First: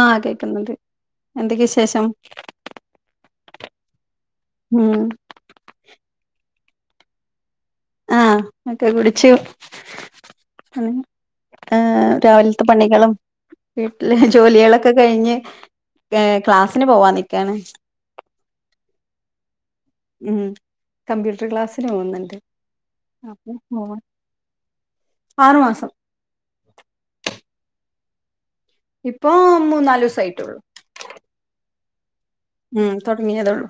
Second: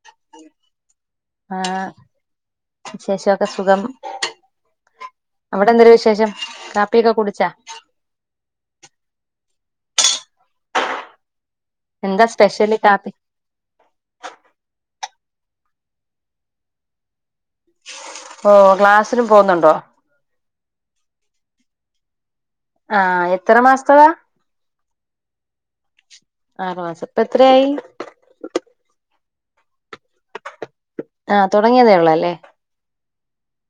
ആഹ് കേക്കുന്നുണ്ട് എന്തൊക്കെയ വിശേഷം വിശേഷമൊക്കെ സുഖം ഉം അവിടെ എന്തൊരു വിശേഷം കാപ്പിയൊക്കെ കുടിച്ചാ ആഹ് ഒക്കെ കുടിച്ചു അങ്ങനെ ആഹ് എന്താ രാവിലത്തെ സ്പെഷ്യല് കാപ്പി പണികളും വീട്ടില് ജോലികളൊക്കെ കഴിഞ്ഞ് ഏ ക്ലാസിന് പോവാ നിക്കാണ് ഓ ക്ലാസ്സിലും പോകുന്നുണ്ടോ ഉം കമ്പ്യൂട്ടർ ക്ലാസ്സിന് പോകുന്നുണ്ട് ആഹ് അപ്പൊ എത്ര പോവാൻ മാസത്തതാ ആറു മാസം ആറുമാസം ഇപ്പ എത്രയായി ഇപ്പൊ മൂന്നാല് ദിവസമായിട്ടുള്ളൂ ആഹ് തുടങ്ങിയതേ ഉള്ളൂ അല്ലേ ഉം തുടങ്ങിയതേ ഉള്ളു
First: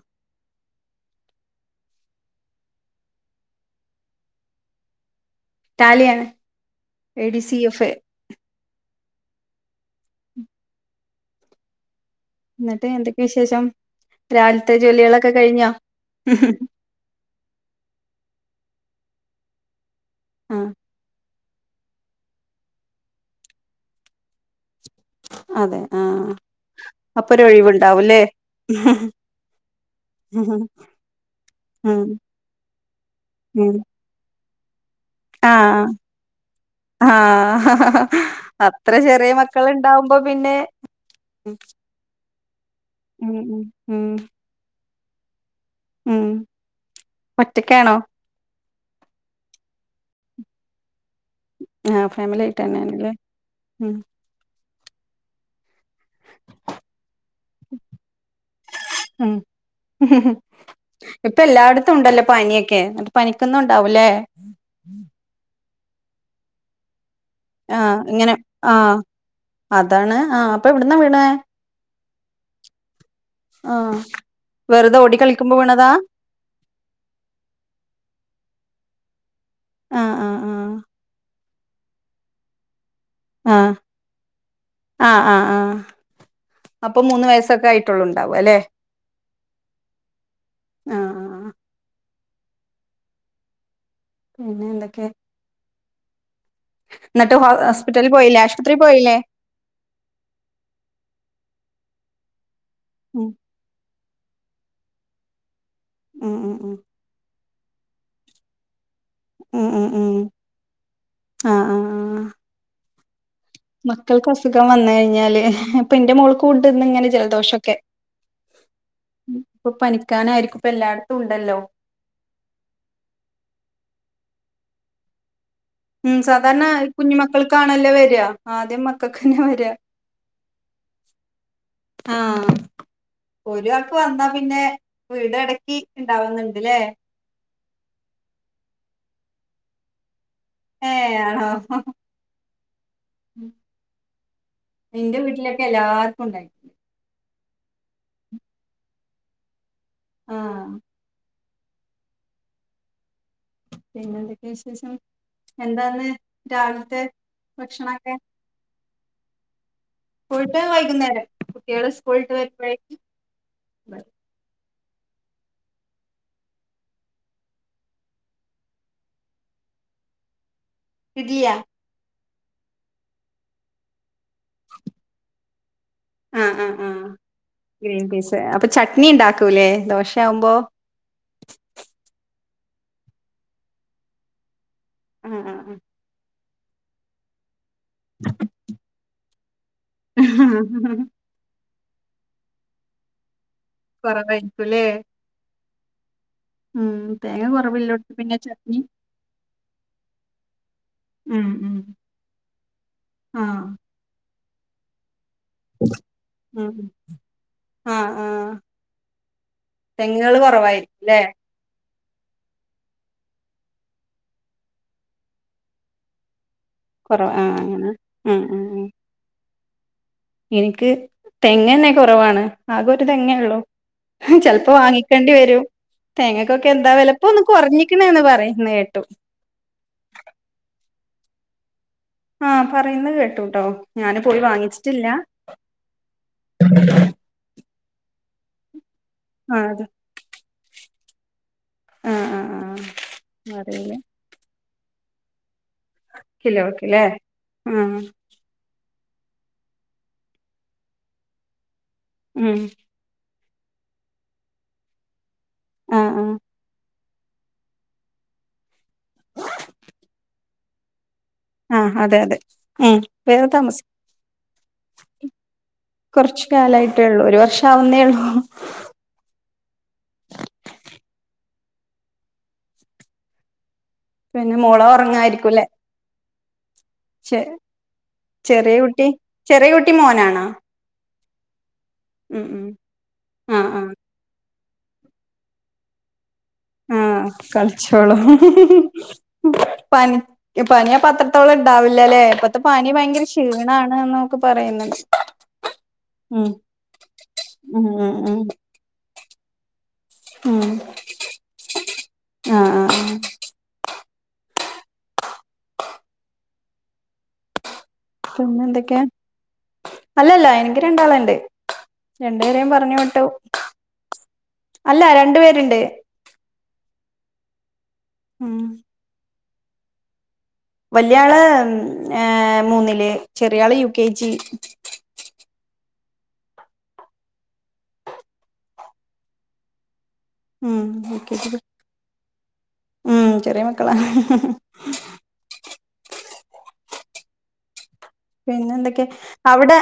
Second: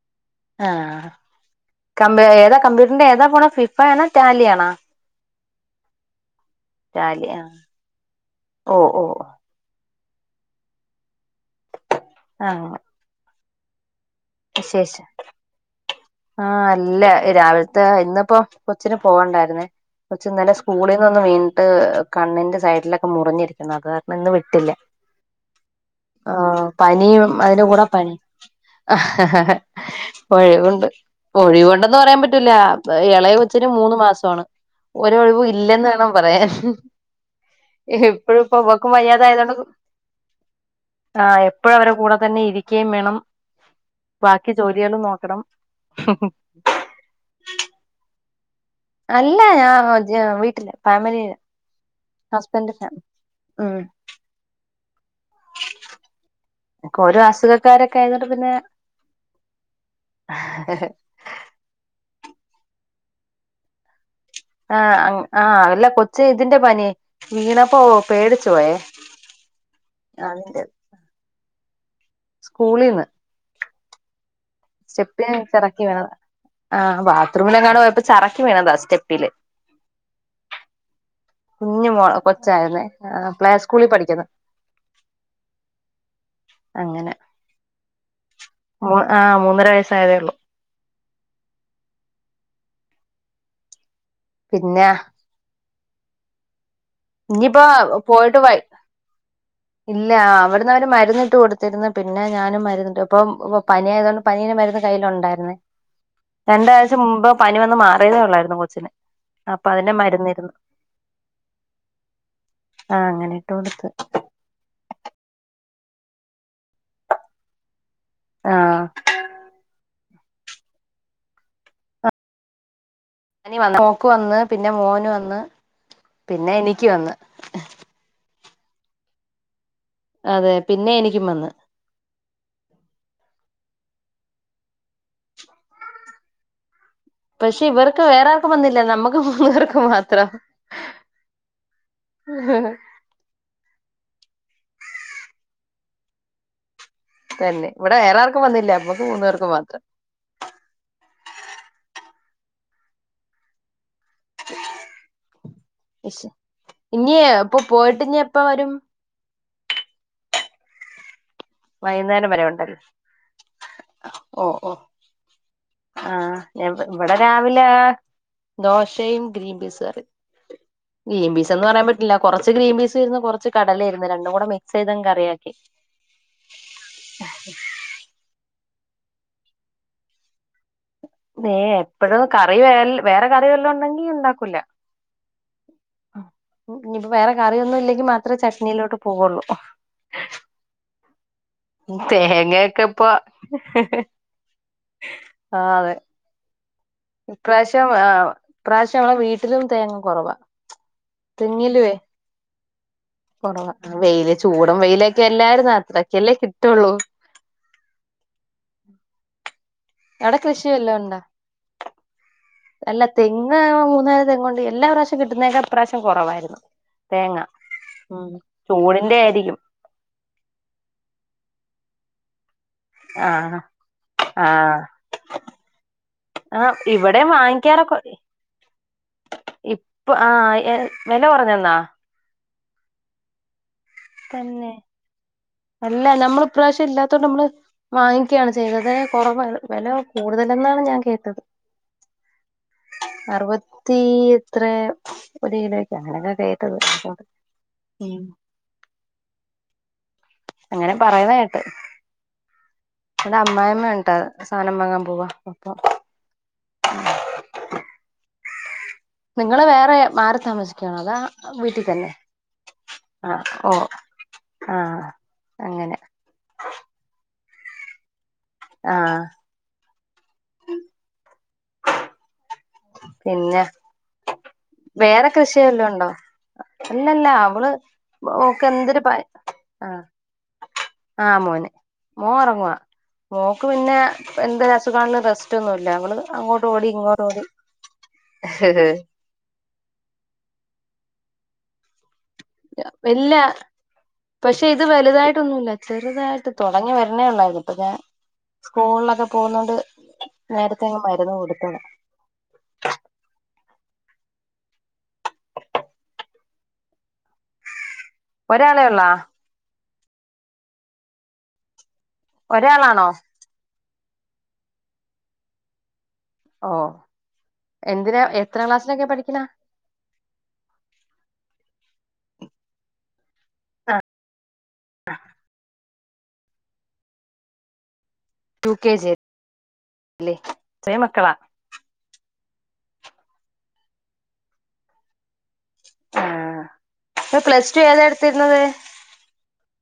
ആഹ്‌ ഏതാ കമ്പ്യൂട്ടറിന്റെ ഏതാ പോണ ഫിഫ ആണോ ടാലി ആണോ ടാലിയാണ് എ ഡി ടാലിയാ സി എഫ് എ ഓ ഓ ഓ ആഹ് ഇന്നിട്ട് എന്തൊക്കെ വിശേഷം രാവിലത്തെ ജോലിയാളൊക്കെ കഴ്ഞ്ഞഹോ ആഹ്‌ അല്ല രാവിലത്തെ ഇന്നിപ്പോ കൊച്ചിന് പോകണ്ടായിരുന്നേ കൊച്ച്ന്നലെ ആഹ് സ്കൂളിൽ മോനൊന്ന് വീണിട്ട് കണ്ണിന്റെ സൈഡിലൊക്കെ മുറിഞ്ഞിരിക്കുന്നു അത് കാരണം ഇന്ന് വിട്ടില്ല അതെ ആഹ് ആഹ്‌ പനിയും അപ്പൊരു അതിന്റെ കൂടെ പനി ഒഴിവുണ്ടാവൂല്ലേ ആ ഉം ഒഴിവുണ്ട് ഒഴിവുണ്ടെന്ന് പറയാൻ പറ്റൂല എളയ കൊച്ചിന് ഉം മൂന്ന് മാസമാണ് ഒരു ഒഴിവും ഇല്ലന്ന് വേണം പറയാൻ ആഹ്‌ എപ്പോഴും ഇപ്പൊ ഇവക്കും അത്ര ചെറിയ വയ്യാതായതുകൊണ്ട് മക്കൾ ഇണ്ടാവുമ്പോ പിന്നെ ആ ഉം എപ്പോയും അവരെ കൂടെ തന്നെ ഇരിക്കയും വേണം ഉം ഉം ഉം ബാക്കി ജോലിയാളും നോക്കണം ഉം [inaudible] ഒറ്റക്കാണോ അല്ല ഞാൻ വീട്ടില് ഫാമിലിയില് ആഹ് ഫാമിലി ആയിട്ട് ഹസ്ബൻഡ് ല്ലാ തന്നെയാണല്ലേ ഉം ഒക്കോരോ അസുഖക്കാരൊക്കെ ആയതോണ്ട്‌ പിന്നെ. ഉം ഇപ്പൊ എല്ലായിടത്തും ഇണ്ടല്ലോ പനിയൊക്കെ എന്നിട്ട് പനിക്കൊന്നും ഉണ്ടാവൂലേ ആ ആഹ് അല്ല കൊച്ച് ഇതിന്റെ പനി വീണപ്പോ ആഹ് ഇങ്ങനെ പേടിച്ച് പോയെ അതിന്റെ എന്നാ വീണേ സ്കൂളീന്ന് ആഹ്‌ വെറുതെ ഓടി കളിക്കുമ്പോ വീണതാ ആഹ് ബാത്റൂമിലെങ്ങടോ പോയപ്പോ ചറക്കി വീണതാ സ്റ്റെപ്പില് ആഹ്‌ ആഹ് ആഹ്‌ കുഞ്ഞു മോള് കൊച്ചായിരുന്നെ ആഹ ആഹ ആ ആ അപ്പൊ അങ്ങനെ മൂന്ന് വയസ്സൊക്കെ ആയിട്ട് ട്ടൊള്ളു ഇണ്ടാവല്ലേ ആ മൂന്നര വയസ്സായതേ ഒള്ളൂ ആഹ് ആഹ് പിന്നെ എന്തൊക്കെ ന്നിട്ട് ഇനിയിപ്പോ ഹോസ്പിറ്റലലിൽ പോയിട്ട് പോയില്ലേ വൈ ആശുപത്രിയിൽ പോയില്ലേ ഇല്ല അവിടുന്ന് അവര് മരുന്നിട്ട് കൊടുത്തിരുന്ന് പിന്നെ ഞാനും മരുന്നിട്ട് ഇപ്പൊ ഉം പനിയായതൊണ്ട് പനീന്റെ മരുന്ന് കയ്യിലുണ്ടായിരുന്നേ ഉം ഉം രണ്ടാ ഉം ആഴ്ച മുമ്പ് പനി വന്ന് മാറിയതേ ഉള്ളായിരുന്നു കൊച്ചിന് ഉ അപ്പൊ ഉം അതിന്റെ ഉം മരുന്നിരുന്നു ആഹ ആഹ്‌ ആഹ്‌ അങ്ങനെ കൊടുത്ത് മക്കൾക്ക് അസുഖം വന്ന് കഴിഞ്ഞാല് ഇപ്പൊ എന്റെ മോൾക്കും ഇണ്ട് ഇന്ന് ഇങ്ങനെ ജലദോഷക്കെ ആ ഇപ്പൊ പനിക്കാനായിരിക്കും ഇപ്പ എല്ലായിടത്തും ഉണ്ടല്ലോ പനി മോൾക്ക് വന്ന് പിന്നെ മോന് വന്ന് ഉം പിന്നെ സാധാരണ എനിക്ക് വന്ന് കുഞ്ഞു മക്കൾക്കാണല്ലേ വര ആദ്യം മക്കൾക്കന്നെ വര അതെ പിന്നെ എനിക്കും വന്ന് ആഹ്‌ ഒരാൾക്ക് വന്നാ പിന്നെ വീട് അടക്കി ഉണ്ടാവുന്നുണ്ട്ല്ലേ പക്ഷെ ഇവർക്ക് വേറെർക്കും വന്നില്ല നമ്മുക്ക് പിള്ളേർക്ക് മാത്രം ഏ ആണോ ഇന്റെ വീട്ടിലൊക്കെ എല്ലാർക്കും ഉണ്ടായിരുന്നു തന്നെ. വടെ വേറെ ആർക്കും വന്നില്ല. മ്മക്ക് മൂന്നാർക്കും മാത്രം. ആഹ് പിന്നെ എന്തൊക്കെ വിശേഷം എന്താന്ന് എശ്ശ. ഇ രാവിലത്തെ ഞ്ഞഞ്ഞിയെ പ്പൊ പോയിട്ട് ഭക്ഷണൊക്കെ ഞ്ഞി എപ്പ വരും? പോയിട്ട് വൈകുന്നേരം. കുട്ടികള് വൈകുന്നേരം സ്കൂളിട്ട് വരെ ഒണ്ടല്ലെ. വരുമ്പോഴേക്കും ഓഹ് ഓഹ് ആഹ്. ഞാൻ പ വടെ രാവിലേ ദോശയും, ഗ്രീൻ പീസ് കറിം. ഗ്രീം ഇഡ്ലിയാ പീസെന്ന് പറയാം പറ്റില്ല. കൊറച്ച് ഗ്രീം പീസ് ര്ന്ന് കൊറച്ച് കടല ഇര്ന്ന് രണ്ടും കൂടെ മിക് സെ യ്ത് അങ്ങ് കറിയാക്കി. ആഹ് ആഹ്ആഹ് ഗ്രീൻ പീസെ അപ്പൊ ചട്നി ണ്ടാക്കൂലേ ദോശയാ വ്മ്പോ? നേ ഹെ. പ്പഴും കറി വേൽ വേറെ കറി വെല്ലൊം ണ്ടെങ്കി ഉണ്ടാക്കൂല്ല. ഉം ഉം ഉം ഇഞ്ഞിപ്പം വേറെ കറിയൊന്നും ഇല്ലെങ്കി മാത്രേ ചട്നിയിലോട്ട് പോവുള്ളു. ആ തേങ്ങെക്കെ പ്പൊ കൊറെ കഴിക്കുംല്ലേ. ആഹ് തെ. തേങ്ങ ഇപ്രാശ്യം കുറവില്ലോടത്ത് ആഹ് പിന്നെ ചട്നി ഇപ്രാശ്യം അമ്മളെ വീട്ടിലും തേങ്ങ കൊറവാ. ഉം ഉം. ആഹ് കൊറവാ വെയില് ചൂടും വെയിലെക്കെ അല്ലായിര് ഉം. ആഹ് ആഹ് തെങ് അവിടെ കള് കൃഷി കൊറവായിരിക്കും വല്ലോം ഉണ്ടോ ല്ലേ? അല്ല തെങ്ങ് മൂന്നാല് തെങ്ങുണ്ട്. എല്ലാ പ്രാവശ്യം കിട്ടുന്നേക്കാ പ്രാവശ്യം കൊറവായിരുന്നു. കുറവ തേങ്ങ ആഹ് അങ്ങനെ ഉം. ഉം ചൂട് ൻ്റേയിരിക്കും. എനിക്ക് തെങ്ങന്നെ കുറവാണ്. ആകെ ഒരു തെങ്ങേള്ളു. ആഹ് ചെൽപ്പോ ആഹ് വാങ്ങിക്കേണ്ടി വരും. തേങ്ങക്കൊക്കെ ആഹ് എന്താ വെല. ഇവിടെ പ്പൊന്ന് വാങ്ങിക്കാറൊക്കെ കൊർഞ്ഞിക്ക്ണ് എന്ന് പറയുന്നെ കേട്ടു. ഇപ്പൊ ആഹ് ഏഹ് വെല കൊർഞ്ഞന്നാ. ആഹ് പറയുന്നത് കേട്ടുട്ടോ. ഞാന് പോയി തന്നെ വാങ്ങിച്ച്ട്ടില്ലാ. അല്ല നമ്മൾ ഇപ്രാശ്യം ഇല്ലാത്തോണ്ട് മ്മള് വാങ്ങിക്കയാണ് ചെയ്തത്. ആ കൊറവാള് അത് വെലാ കൂട്തലന്നാണ് ഞാ കേട്ടത്. ആ ആ അറുപ ആ അറിയില്ല ത്തീ ത്രേ ഒര് കിലോക്കാ അങ്ങനൊക്കാ കേട്ടത് കിലോക്ക്ല്ലേ അഹ്. ആഹ് ഉം അങ്ങനെ പറയന്ന കേട്ട്. ഉം വടെ അമ്മായമ്മ ണ്ട്. സാനം വാങ്ങാം പോവാ. അപ്പം ആഹ് ആഹ് നിങ്ങള് വേറെ മാറി താമസിക്കണോ അതാ? വീട്ടീ ആഹ് തന്നെ. അതെ അതെ ഉം ആഹ് വേറെ താമസി ഓഹ് ആഹ് അങ്ങനെ കൊർച്ച് കാലായിട്ടേള്ളൂ. ഒര് വർഷ ആവുന്നേ ഉള്ളൂ. ആഹ് പിന്നെ? പിന്നെ മോള് വേറെ കൃഷി ഉറങ്ങായിരിക്കുംല്ലേ വല്ലോ ണ്ടോ? അല്ലല്ലാ. ചെ അവ്ള് ഓക്ക് ചെറിയ എന്തെര് കുട്ടി പ ചെറിയ കുട്ടി ആഹ് മോനാണോ ആഹ് മോന്. മോ ഉം ഉം ഒറങ്ങുവാ. മോക്ക് ആഹ് ആഹ് പിന്നെ പ്പെ എന്തെര് അസുഖാള്ളും റെസ്‌റ്റൊന്നുംല്ലാ. അങ്ങനൊന്ന് അങ്ങോട്ട് ഓടി ഇങ്ങോട്ട് ആഹ് ഓടി കൾച്ചോളും പനി പനിയാപ്പത്രത്തോളം ഇണ്ടാവില്ലല്ലേ ത്തെ പനി ഭയങ്കര ഇല്ല ക്ഷീണാണ് ന്നൊക്കെ പക്ഷെ ഇത് പറയുന്നു വലുതായിട്ടൊന്നുമില്ല ഉം ചെറുതായിട്ട് ഉം ഉം സ്കൂൾലൊക്കെ പോകുന്നോണ്ട് ഉം നേരത്തെയങ്ങ് മരുന്ന് കൊടുക്കണം. ആഹ് ആഹ് പിന്നെ ഒരാളെ എന്തൊക്കെ ഉള്ളാ അല്ലല്ല എനിക്ക് രണ്ടാള്ണ്ട്. രണ്ടുപേരേ പറഞ്ഞു ഒരാളാണോ വിട്ടു അല്ല രണ്ടു പേര്ണ്ട്. ഓ എന്തിനാ ഉം എത്രാം ക്ലാസ്സിലൊക്കെ പഠിക്ക്‌ണെ വല്യയാള് ഏ മൂന്നില് ചെറിയാള് യു കെ ജി ആഹ യു കെ ജില് ഉം ചെറിയ യു മക്കളാ കെ ജി ഉം ചെറിയ മക്കളാ ആഹ് അപ്പ പ്ലസ് ടു ഏതായിടു പിന്നെന്തൊക്കെ അവിടെ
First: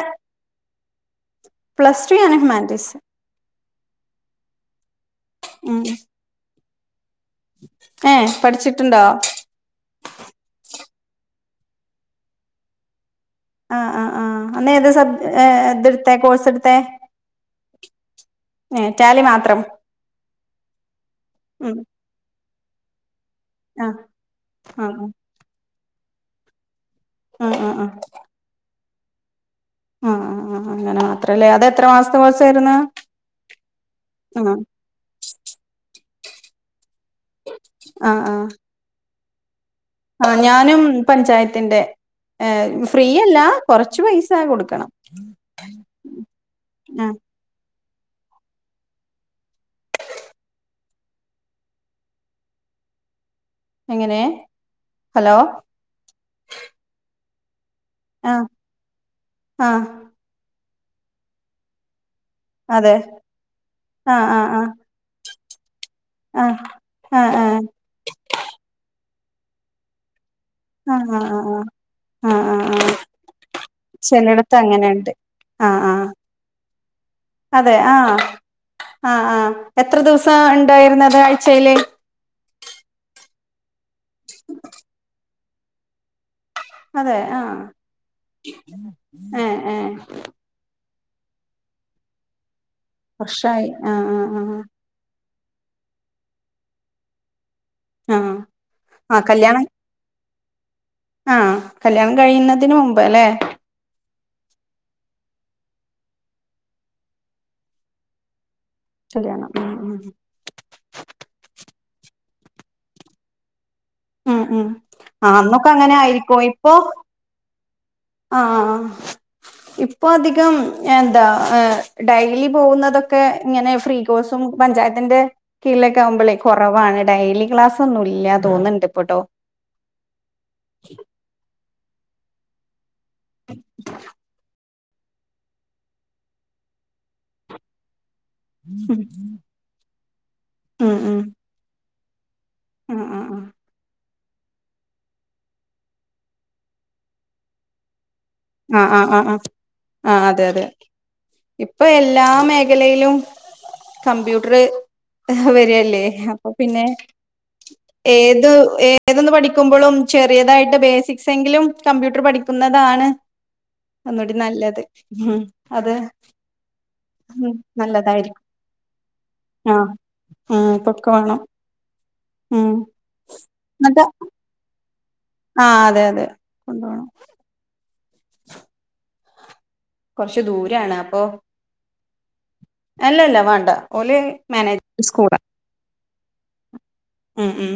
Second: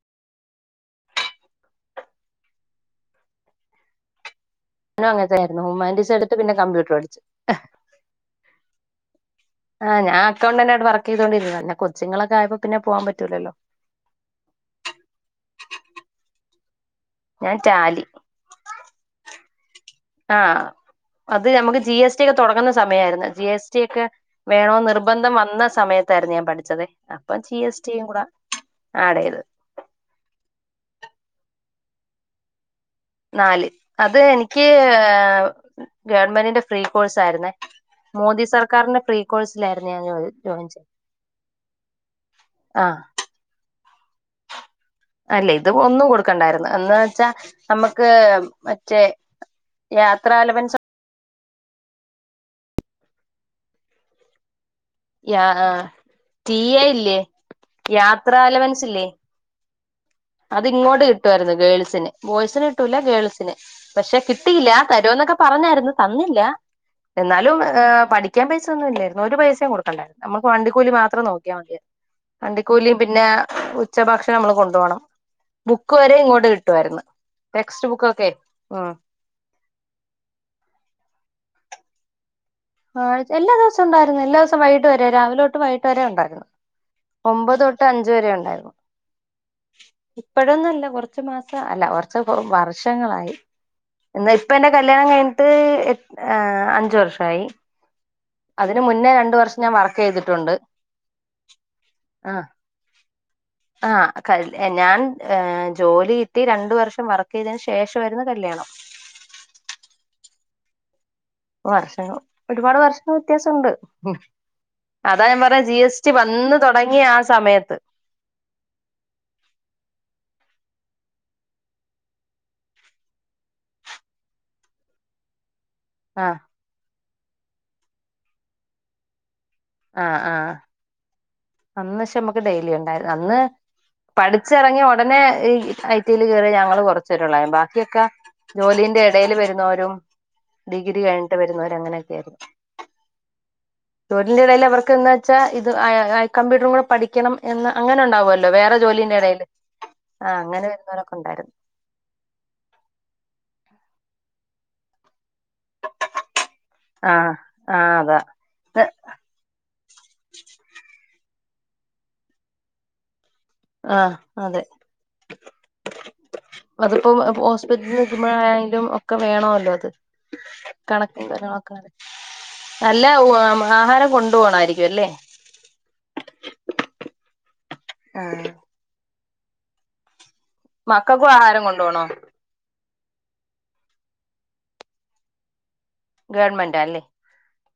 പ്ലസ് ടു ആണ് ഹ്യുമാൻറ്റീസ് നും അങ്ങനെ തന്നെയായിരുന്നു. ഉം ഹ്യൂമാൻറ്റീസ്‌ എടുത്ത് പിന്നെ കമ്പ്യൂട്ടർ പടിച്ച് ഏഹ് പട്ച്ചിട്ട്ണ്ടോ ആഹ് ഞാ അക്കൗണ്ടന്റായിട്ട് വർക്കെയ്തോണ്ടിരുന്നതാ. ന്നെ കൊച്ചുങ്ങളൊക്കെ ആയപ്പ പിന്നെ പോവാൻ പറ്റുലല്ലോ. ആഹ് ആഹ് ആ്ഹ് അന്ന് ഏത് സബ് ഇത്ട്ത്തേ കോഴ്സ്ട്ത്തെ ഞാൻ റ്റാലി ഏഹ് ടാലി മാത്രം. ആഹ് അത് ഉം നമുക്ക് ജി എസ് ടി ഒക്കെ തൊട്ങ്ങുന്ന സമയായിരുന്നു. ജി എസ് ടി ആഹ് ഒക്കെ വേണോ ആഹ് നിർബന്ധം വന്ന സമയ ത്തായിരുന്നു ഞാൻ പഠിച്ചത്. അപ്പം ആഹ് ജി ആഹ് എസ് ടിം കൂടെ ആടേത് ആഹ് ആഹ് അങ്ങനെ മാത്രല്ലേ അതത്രെ മാസ്ത്തെ കോഴ്സായിരുന്നു നാല് അത് ആഹ് എനിക്ക് ഗവൺമെന്റിന്റെ ഫ്രീ കോഴ്സ് ആയിരുന്നേ ആഹ് മോദി ആഹ് സർക്കാരിന്റെ പ്രീ കോഴ്സിലായിര്ന്നോ ആഹ് ഞാനും പഞ്ചായത്തിന്റെ ആഹ് ഫ്രീയല്ല കൊറച്ച് പൈസ കൊടുക്കണം. അല്ലേ ഇത് ഒന്നും കൊടുക്കണ്ടായിരുന്നു. അന്ന് ആഹ് വെച്ചാ നമ്മക്ക് മറ്റേ യാത്രലവൻസ് എങ്ങിനെ ആഹ് ടീ എ ഇല്ലേ യാത്ര ആഹ് അലവൻസ് ല്ലേ ആഹ് അതിങ്ങോട്ട് കിട്ടുവായിരുന്നു. ഗേൾസിന് ബോയ്സിന് അതെ കിട്ടൂല്ല ഗേൾസിന് പക്ഷെ ആഹ് ആഹ് കിട്ടിയില്ല. തരോന്നൊക്കെ പറഞ്ഞായിരുന്നു തന്നില്ല. ആഹ് ആഹ് ആഹ് എന്നാലും പഠിക്കാ പൈസ ഒന്നുല്ലായിരുന്നു. ഒരു പൈസയും കൊടുക്കണ്ടായിരുന്നു. നമ്മുക്ക് വണ്ടിക്കൂലി ആഹ് മാത്രം ആഹ് നോക്കിയാ ആഹ് മതി. ആഹ് ആഹ് ആഹ് ആഹ് വണ്ടിക്കൂലിം പിന്നെ ഉച്ച ഭക്ഷണം അമ്മള് ചെലടത്ത് കൊണ്ടോണം. അങ്ങനെണ്ട് ആഹ് ബുക്ക് ആഹ് വരെ ഇങ്ങോട്ട് കിട്ടുവായിരുന്നു. അതെ ടെക്സ്റ്റ് ആഹ് ബുക്കൊക്കെ ഉം ആഹ് ആഹ് എത്ര ദിവസം ഇണ്ടായിരുന്നത് ആഴ്ച്ചേല് ആഹ് എല്ലാ ദിവസം ഉണ്ടാര്ന്നു. എല്ലാസം വൈകിട്ട വരെ രാവിലൊട്ട് വൈകിട്ട് വരെ ഉണ്ടാര്ന്നു അതെ ആഹ് ഒമ്പതൊട്ട് അഞ്ച് വരെ ഉണ്ടായിര്ന്നു. ഏഹ് ഏഹ് ഇപ്പഴൊന്നുംല്ല കൊർ ച്ച് മാസം അല്ല കൊർച്ച് വര്ഷങ്ങളായി വർഷായി ആഹ് ഇന്ന് ആഹ് ആഹ് പ്പന്റെ ക ല്യാണം കഴിഞ്ഞിട്ട് അഞ്ച് വർഷായി. ആഹ് അതിന് മുന്നേ ആഹ് രണ്ട് വർഷം കല്യാണം ഞാൻ വർക്കെയ്തിട്ടുണ്ട്. ആഹ് കല്യാണം കഴിയുന്നതിന് മുമ്പ് ല്ലേ ആഹ് കല് ഞാൻ ജോലി കിട്ടി രണ്ട് വർഷം വർക്കെയ്തിന് ശേഷവായിരുന്നു കല്യാണം കല്യാണം ഉം ഉം വർഷങ്ങള് ഒരുപാട് വർഷത്തെ വ്യത്യാസം ഉണ്ട് ഉം ഉം അതാ ആ ഞാൻ പറഞ്ഞെ അന്നൊക്കെ ജി അങ്ങനെ എസ് ടി ആയിരിക്കും വന്ന് തൊടങ്ങിയ ആ സമയത്ത് ആഹ് ഇപ്പൊ അധികം എന്താ ഡെയ്ലി പോകുന്നതൊക്കെ ഇങ്ങനെ ഫ്രീ കോസും പഞ്ചായത്തിന്റെ കീഴലൊക്കെ ആകുമ്പളേ ആഹ് കൊറവാണ് ഡെയ്ലി ക്ലാസൊന്നും ഇല്ല തോന്ന്ണ്ട് ഇപ്പട്ടോ ആഹ് ആഹ് അന്ന് പക്ഷെ നമക്ക് ഡെയിലി ഉണ്ടായിര്ന്ന് അന്ന് പഠിച്ചെറങ്ങിയ ഒ ടനെ ഈ ഐ ടില് കേറിയ ഞങ്ങള് കൊറച്ച് പേരൊള്ളാര്ന്നു ബാക്കിയൊക്കെ ജോലിന്റെ എടേല് വരുന്നവരും ഡിഗ്രി കഴിഞ്ഞിട്ട് വരുന്നവരും അങ്ങനെയൊക്കെയായിരുന്നു ആഹ് ആഹ് ആഹ് ജോലിന്റെ എടേല് അവർക്ക് എന്തിച്ചാ ഇത് കമ്പ്യൂട്ടറും കൂടെ പഠിക്കണം എന്ന് അങ്ങനെ ഉണ്ടാവൊ ല്ലൊ വേറെ ആ ആ ആ ജോലിന്റെ ആ ആ എടയില് ആ ആ ആഹ് അതെ അതെ അങ്ങനെ വരുന്നോരൊക്കെ ഉണ്ടായിരുന്നു ഇപ്പൊ എല്ലാ മേഖലയിലും കമ്പ്യൂട്ടർ വരല്ലേ അ പ്പൊ പിന്നെ ആ ആ അതാ ഏത് ഏ ഏതൊന്ന് പഠിക്കുമ്പളും ചെറിയതായിട്ട് ബേസിക്സ് എങ്കിലും കമ്പ്യൂട്ടർ പഠിക്കുന്നതാണ് ആ ഒന്നൂടി അതെ നല്ലത് ഉം അത് അതിപ്പോ ഉം ഹോസ്പിറ്റലിൽ നല്ലതായിരിക്കും നിൽക്കുമ്പോഴെങ്കിലും ഒക്കെ വേണോല്ലോ അത് ആഹ് ഉം പൊക്കെ കണക്കും വേണം കാര്യങ്ങളൊക്കെ പറയ ഉം അല്ല എന്നിട്ട് ആഹാരം കൊണ്ടോവണായിരിക്കും അല്ലേ ആഹ് അതെ അതെ കൊണ്ടോവണം ആഹ് കൊറ്ച്ച് ദൂര മക്കക്കും ആഹാരം കൊണ്ടോവണോ അല്ല അല്ല വാണ്ട ഓല് മാനേജ് സ്കൂളാ ഗവർൺമെന്റാ അല്ലേ ഉം ഉം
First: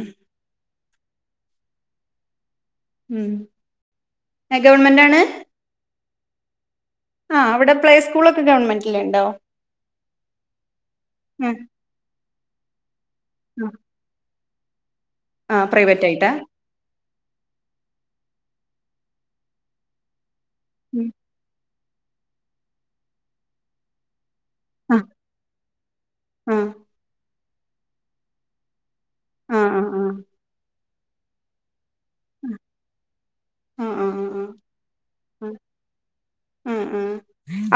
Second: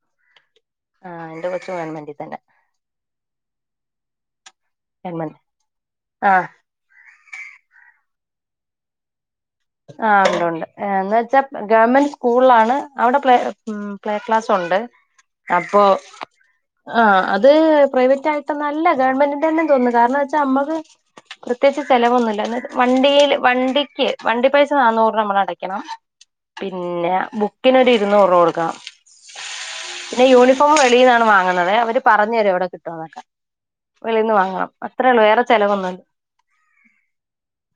ആഹ് ഇന്റെ കൊച്ചും ഗവൺമെന്റി തന്നെ ഉം ഏഹ് ഗവൺമെന്റാണ് ഗവൺമെന്റ് ആഹ് ആഹ് അവിടെ പ്ലേ സ്കൂളൊക്കെ ഗവൺമെന്റില് ഇണ്ടോ ആഹ് ഉണ്ട് ഉണ്ട് എന്ന് വെച്ചാ ഉം ഗവൺമെന്റ് സ്കൂളിലാണ് അവിടെ പ്ലേ ഉം പ്ലേ ക്ലാസ് ഉണ്ട് ആഹ് അപ്പോ പ്രൈവറ്റ് ആയിട്ടാ ആഹ് അത് പ്രൈവറ്റ് ആയിട്ടൊന്നല്ല ഗവൺമെന്റിന്റെ തന്നെ തോന്നുന്നു കാരണം വെച്ചാ നമ്മക്ക് ഉം പ്രത്യേകിച്ച് ചെലവൊന്നുല്ല വണ്ടിയില് വണ്ടിക്ക് വണ്ടി പൈസ ആഹ് നാന്നൂറ്പ നമ്മള് അടക്കണം ആഹ് പിന്നെ ബുക്കിനൊരു ഇരുന്നൂറ് രൂപ കൊടുക്കണം ആഹ് ആഹ് ആഹ് പിന്നെ യൂണിഫോം വെളീന്നാണ് വാങ്ങുന്നത് അവര് പറഞ്ഞെരും എവിടെ കിട്ടോന്നൊക്കെ ആഹ് ആഹ് ആഹ് വെളിയിന്ന് വാങ്ങണം അത്രേ ഒള്ളൂ വേറെ ചിലവൊന്നുല്ല ഉം ഉം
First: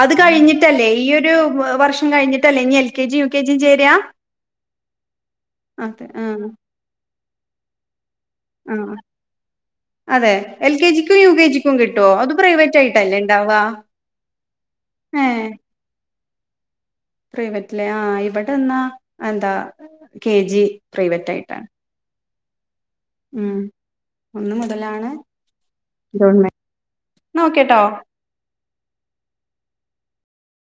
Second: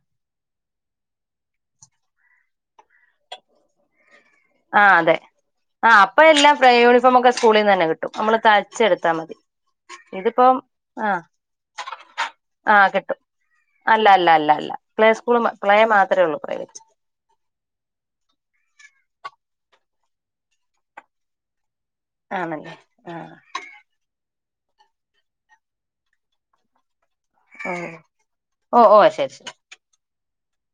അത് കഴിഞ്ഞിട്ടല്ലേ ഈയൊരു വർഷം കഴിഞ്ഞിട്ടല്ലേ ഇനി എൽ കെ ജിയും യു കെ ജിയും ചേരാ ആഹ് അതെ ആഹ് അപ്പൊ എല്ലാം യൂണിഫോം ഒക്കെ സ്കൂളിൽ നിന്ന് തന്നെ കിട്ടും നമ്മള് ആഹ് തയ്ച്ചെടുത്താ മതി അതെ ഇതിപ്പം എൽ കെ ജിക്കും ആഹ് യു കെ ജിക്കും കിട്ടുവോ അത് പ്രൈവറ്റ് ആഹ് ആയിട്ടല്ലേ കിട്ടും ഉണ്ടാവാ അല്ല അല്ല അല്ല അല്ല പ്ലേ സ്കൂള് മാ പ്ലേ മാതിരി ഒള്ളൂ പ്രൈവറ്റ് പ്രൈവറ്റ്ലെ ആഹ് ഇവിടെന്നാ എന്താ കെ ജി പ്രൈവറ്റായിട്ടാണ് ആണല്ലേ ആഹ് ഉം ഒന്ന് മുതലാണ് എന്നാ ഓക്കെട്ടോ ഓ ഓ ഓ ശെരി ശെരി